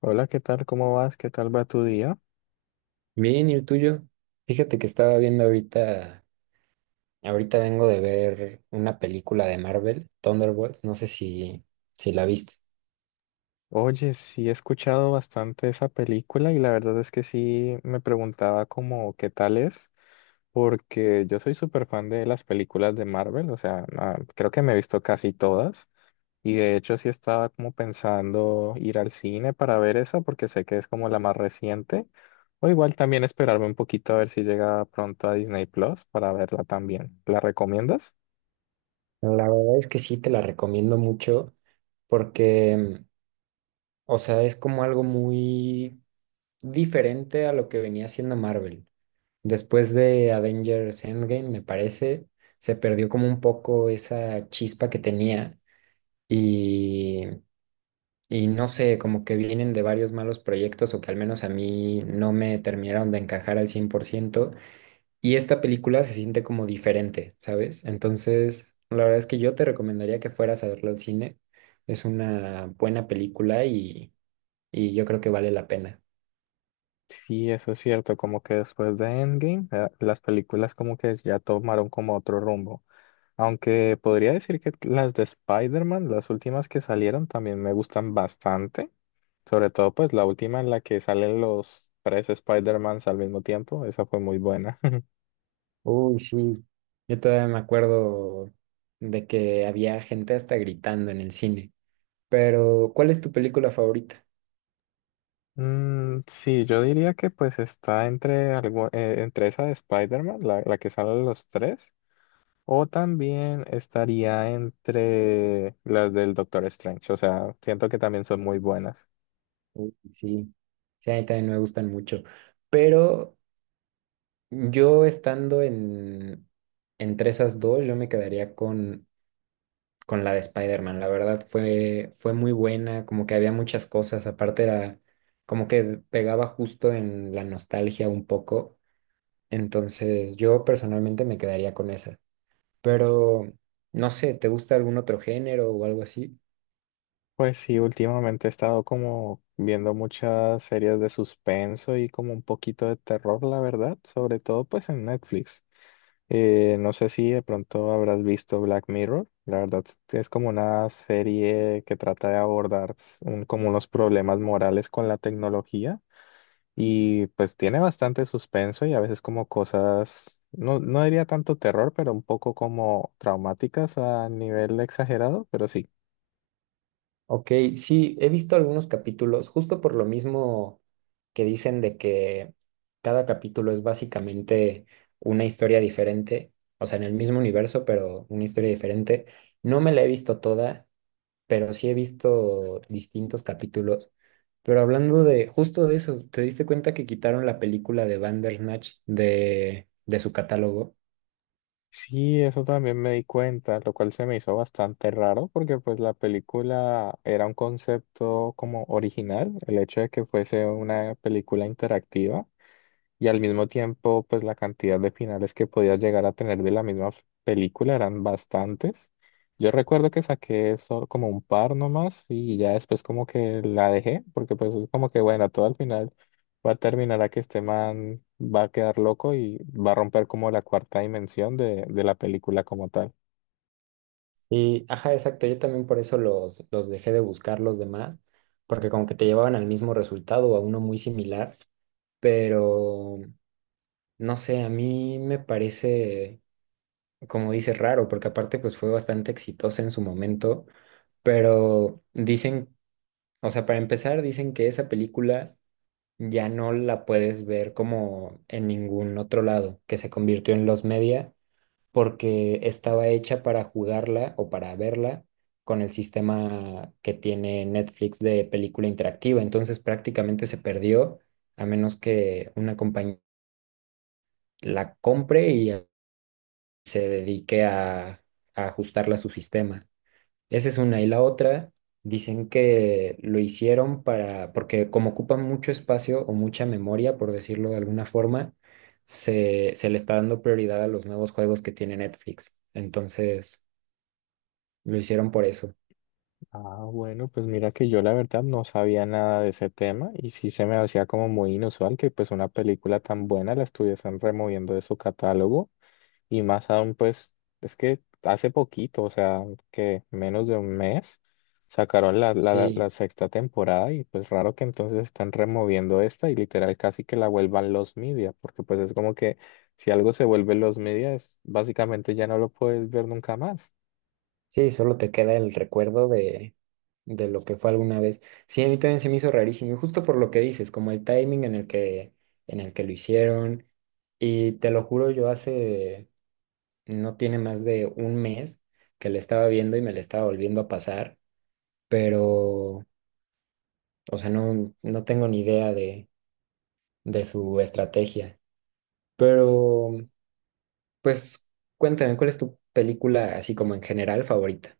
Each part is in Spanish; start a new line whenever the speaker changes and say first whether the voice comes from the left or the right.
left: Hola, ¿qué tal? ¿Cómo vas? ¿Qué tal va tu día?
right: Bien, ¿y el tuyo? Fíjate que estaba viendo ahorita vengo de ver una película de Marvel, Thunderbolts. No sé si la viste.
left: Oye, sí he escuchado bastante esa película y la verdad es que sí me preguntaba como qué tal es, porque yo soy súper fan de las películas de Marvel, o sea, creo que me he visto casi todas y de hecho sí estaba como pensando ir al cine para ver esa porque sé que es como la más reciente, o igual también esperarme un poquito a ver si llega pronto a Disney Plus para verla también. ¿La recomiendas?
right: La verdad es que sí, te la recomiendo mucho porque, o sea, es como algo muy diferente a lo que venía haciendo Marvel. Después de Avengers Endgame, me parece, se perdió como un poco esa chispa que tenía. Y Y no sé, como que vienen de varios malos proyectos o que al menos a mí no me terminaron de encajar al 100%. Y esta película se siente como diferente, ¿sabes? Entonces, la verdad es que yo te recomendaría que fueras a verla al cine. Es una buena película y yo creo que vale la pena.
left: Sí, eso es cierto, como que después de Endgame, las películas como que ya tomaron como otro rumbo. Aunque podría decir que las de Spider-Man, las últimas que salieron, también me gustan bastante. Sobre todo pues la última en la que salen los tres Spider-Mans al mismo tiempo, esa fue muy buena.
right: Uy, sí. Yo todavía me acuerdo de que había gente hasta gritando en el cine. Pero, ¿cuál es tu película favorita?
left: Mm, sí, yo diría que pues está entre algo, entre esa de Spider-Man, la que salen los tres. O también estaría entre las del Doctor Strange. O sea, siento que también son muy buenas.
right: Uy, sí. Sí, a mí también me gustan mucho. Pero yo estando entre esas dos, yo me quedaría con la de Spider-Man. La verdad fue muy buena, como que había muchas cosas, aparte era como que pegaba justo en la nostalgia un poco. Entonces yo personalmente me quedaría con esa. Pero no sé, ¿te gusta algún otro género o algo así?
left: Pues sí, últimamente he estado como viendo muchas series de suspenso y como un poquito de terror, la verdad. Sobre todo pues en Netflix. No sé si de pronto habrás visto Black Mirror. La verdad es como una serie que trata de abordar como unos problemas morales con la tecnología. Y pues tiene bastante suspenso y a veces como cosas, no, no diría tanto terror, pero un poco como traumáticas a nivel exagerado, pero sí.
right: Ok, sí, he visto algunos capítulos, justo por lo mismo que dicen de que cada capítulo es básicamente una historia diferente, o sea, en el mismo universo, pero una historia diferente. No me la he visto toda, pero sí he visto distintos capítulos. Pero hablando de justo de eso, ¿te diste cuenta que quitaron la película de Bandersnatch de su catálogo?
left: Sí, eso también me di cuenta, lo cual se me hizo bastante raro porque pues la película era un concepto como original, el hecho de que fuese una película interactiva. Y al mismo tiempo, pues la cantidad de finales que podías llegar a tener de la misma película eran bastantes. Yo recuerdo que saqué eso como un par nomás y ya después como que la dejé, porque pues es como que bueno, todo al final va a terminar a que este man va a quedar loco y va a romper como la cuarta dimensión de la película como tal.
right: Y, ajá, exacto. Yo también por eso los dejé de buscar los demás, porque como que te llevaban al mismo resultado o a uno muy similar, pero no sé, a mí me parece, como dices, raro, porque aparte pues fue bastante exitosa en su momento, pero dicen, o sea, para empezar, dicen que esa película ya no la puedes ver como en ningún otro lado, que se convirtió en los media porque estaba hecha para jugarla o para verla con el sistema que tiene Netflix de película interactiva. Entonces prácticamente se perdió a menos que una compañía la compre y se dedique a ajustarla a su sistema. Esa es una. Y la otra, dicen que lo hicieron para, porque como ocupa mucho espacio o mucha memoria, por decirlo de alguna forma, se le está dando prioridad a los nuevos juegos que tiene Netflix. Entonces, lo hicieron por eso.
left: Ah, bueno, pues mira que yo la verdad no sabía nada de ese tema y sí se me hacía como muy inusual que pues una película tan buena la estuviesen removiendo de su catálogo. Y más aún, pues, es que hace poquito, o sea, que menos de un mes, sacaron
right: Sí,
left: la sexta temporada y pues raro que entonces están removiendo esta y literal casi que la vuelvan los media, porque pues es como que si algo se vuelve los media, básicamente ya no lo puedes ver nunca más.
right: sí, solo te queda el recuerdo de lo que fue alguna vez. Sí, a mí también se me hizo rarísimo, y justo por lo que dices, como el timing en el que lo hicieron. Y te lo juro, yo hace, no tiene más de un mes que le estaba viendo y me le estaba volviendo a pasar, pero, o sea, no, no tengo ni idea de su estrategia. Pero, pues, cuéntame, ¿cuál es tu película así como en general favorita?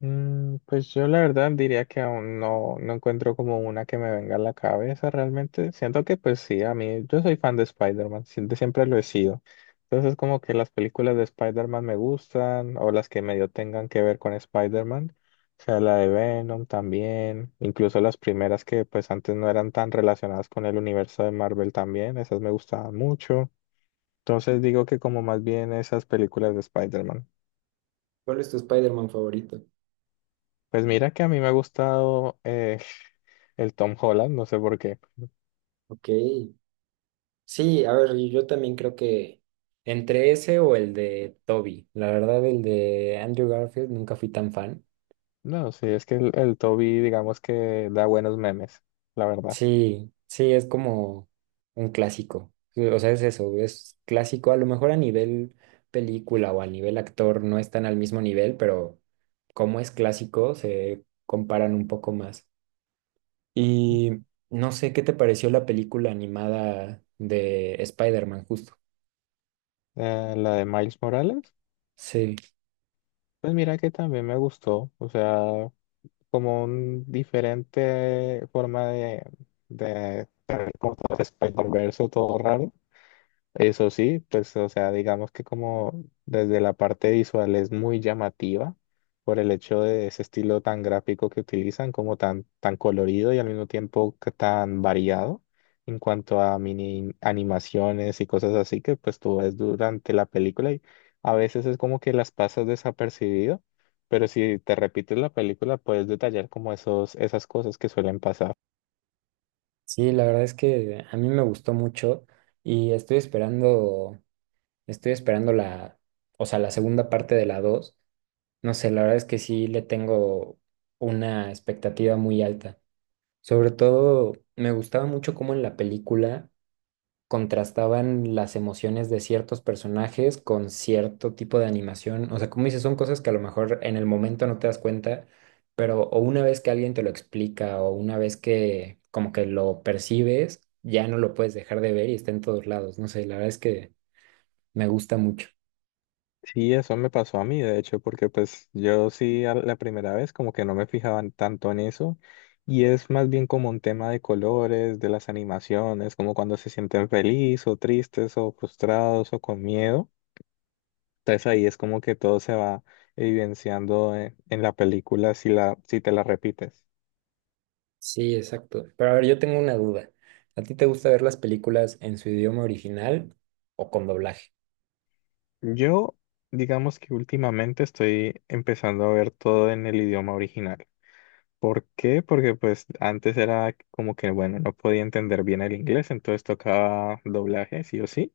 left: Mm, pues yo la verdad diría que aún no, no encuentro como una que me venga a la cabeza realmente. Siento que pues sí, a mí yo soy fan de Spider-Man, siempre, siempre lo he sido. Entonces como que las películas de Spider-Man me gustan o las que medio tengan que ver con Spider-Man, o sea, la de Venom también, incluso las primeras que pues antes no eran tan relacionadas con el universo de Marvel también, esas me gustaban mucho. Entonces digo que como más bien esas películas de Spider-Man.
right: ¿Cuál es tu Spider-Man favorito?
left: Pues mira que a mí me ha gustado el Tom Holland, no sé por qué.
right: Ok. Sí, a ver, yo también creo que entre ese o el de Toby. La verdad, el de Andrew Garfield nunca fui tan fan.
left: No, sí, es que el Toby, digamos que da buenos memes, la verdad.
right: Sí, sí, es como un clásico. Sí. O sea, es eso, es clásico. A lo mejor a nivel película o a nivel actor no están al mismo nivel, pero como es clásico, se comparan un poco más. Y no sé, ¿qué te pareció la película animada de Spider-Man justo?
left: La de Miles Morales,
right: Sí.
left: pues mira que también me gustó, o sea, como un diferente forma de, como todo Spider-Verse, todo raro. Eso sí, pues, o sea, digamos que como desde la parte visual es muy llamativa por el hecho de ese estilo tan gráfico que utilizan, como tan colorido y al mismo tiempo que tan variado en cuanto a mini animaciones y cosas así que pues tú ves durante la película y a veces es como que las pasas desapercibido, pero si te repites la película puedes detallar como esas cosas que suelen pasar.
right: Sí, la verdad es que a mí me gustó mucho y estoy esperando la, o sea, la segunda parte de la dos. No sé, la verdad es que sí le tengo una expectativa muy alta. Sobre todo, me gustaba mucho cómo en la película contrastaban las emociones de ciertos personajes con cierto tipo de animación. O sea, como dices, son cosas que a lo mejor en el momento no te das cuenta, pero o una vez que alguien te lo explica o una vez que como que lo percibes, ya no lo puedes dejar de ver y está en todos lados. No sé, la verdad es que me gusta mucho.
left: Sí, eso me pasó a mí, de hecho, porque pues yo sí a la primera vez como que no me fijaban tanto en eso y es más bien como un tema de colores, de las animaciones, como cuando se sienten felices o tristes o frustrados o con miedo. Entonces ahí es como que todo se va evidenciando en la película si si te la repites.
right: Sí, exacto. Pero a ver, yo tengo una duda. ¿A ti te gusta ver las películas en su idioma original o con doblaje?
left: Yo, digamos que últimamente estoy empezando a ver todo en el idioma original. ¿Por qué? Porque pues antes era como que, bueno, no podía entender bien el inglés, entonces tocaba doblaje, sí o sí,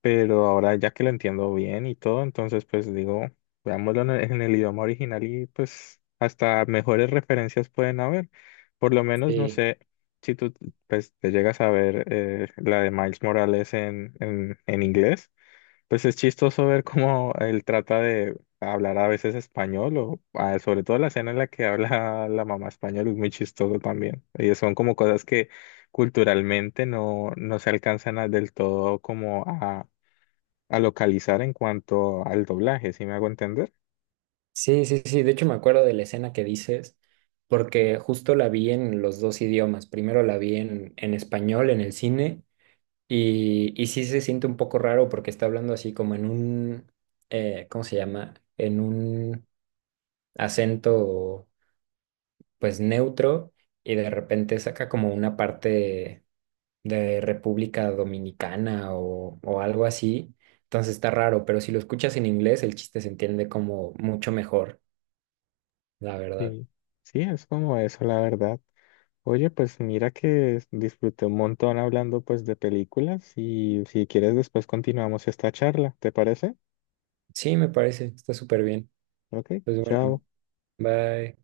left: pero ahora ya que lo entiendo bien y todo, entonces pues digo, veámoslo en en el idioma original y pues hasta mejores referencias pueden haber. Por lo menos, no
right: Sí.
left: sé, si tú pues te llegas a ver la de Miles Morales en inglés. Pues es chistoso ver cómo él trata de hablar a veces español o sobre todo la escena en la que habla la mamá español es muy chistoso también. Y son como cosas que culturalmente no, no se alcanzan del todo como a localizar en cuanto al doblaje, ¿si me hago entender?
right: Sí, sí, sí. De hecho, me acuerdo de la escena que dices, porque justo la vi en los dos idiomas. Primero la vi en español, en el cine, y sí se siente un poco raro porque está hablando así como en un, ¿cómo se llama? En un acento pues neutro y de repente saca como una parte de República Dominicana o algo así. Entonces está raro, pero si lo escuchas en inglés, el chiste se entiende como mucho mejor, la verdad.
left: Y sí, es como eso, la verdad. Oye, pues mira que disfruté un montón hablando pues de películas y si quieres después continuamos esta charla, ¿te parece?
right: Sí, me parece, está súper bien.
left: Ok,
right: Pues bueno,
left: chao.
right: bye.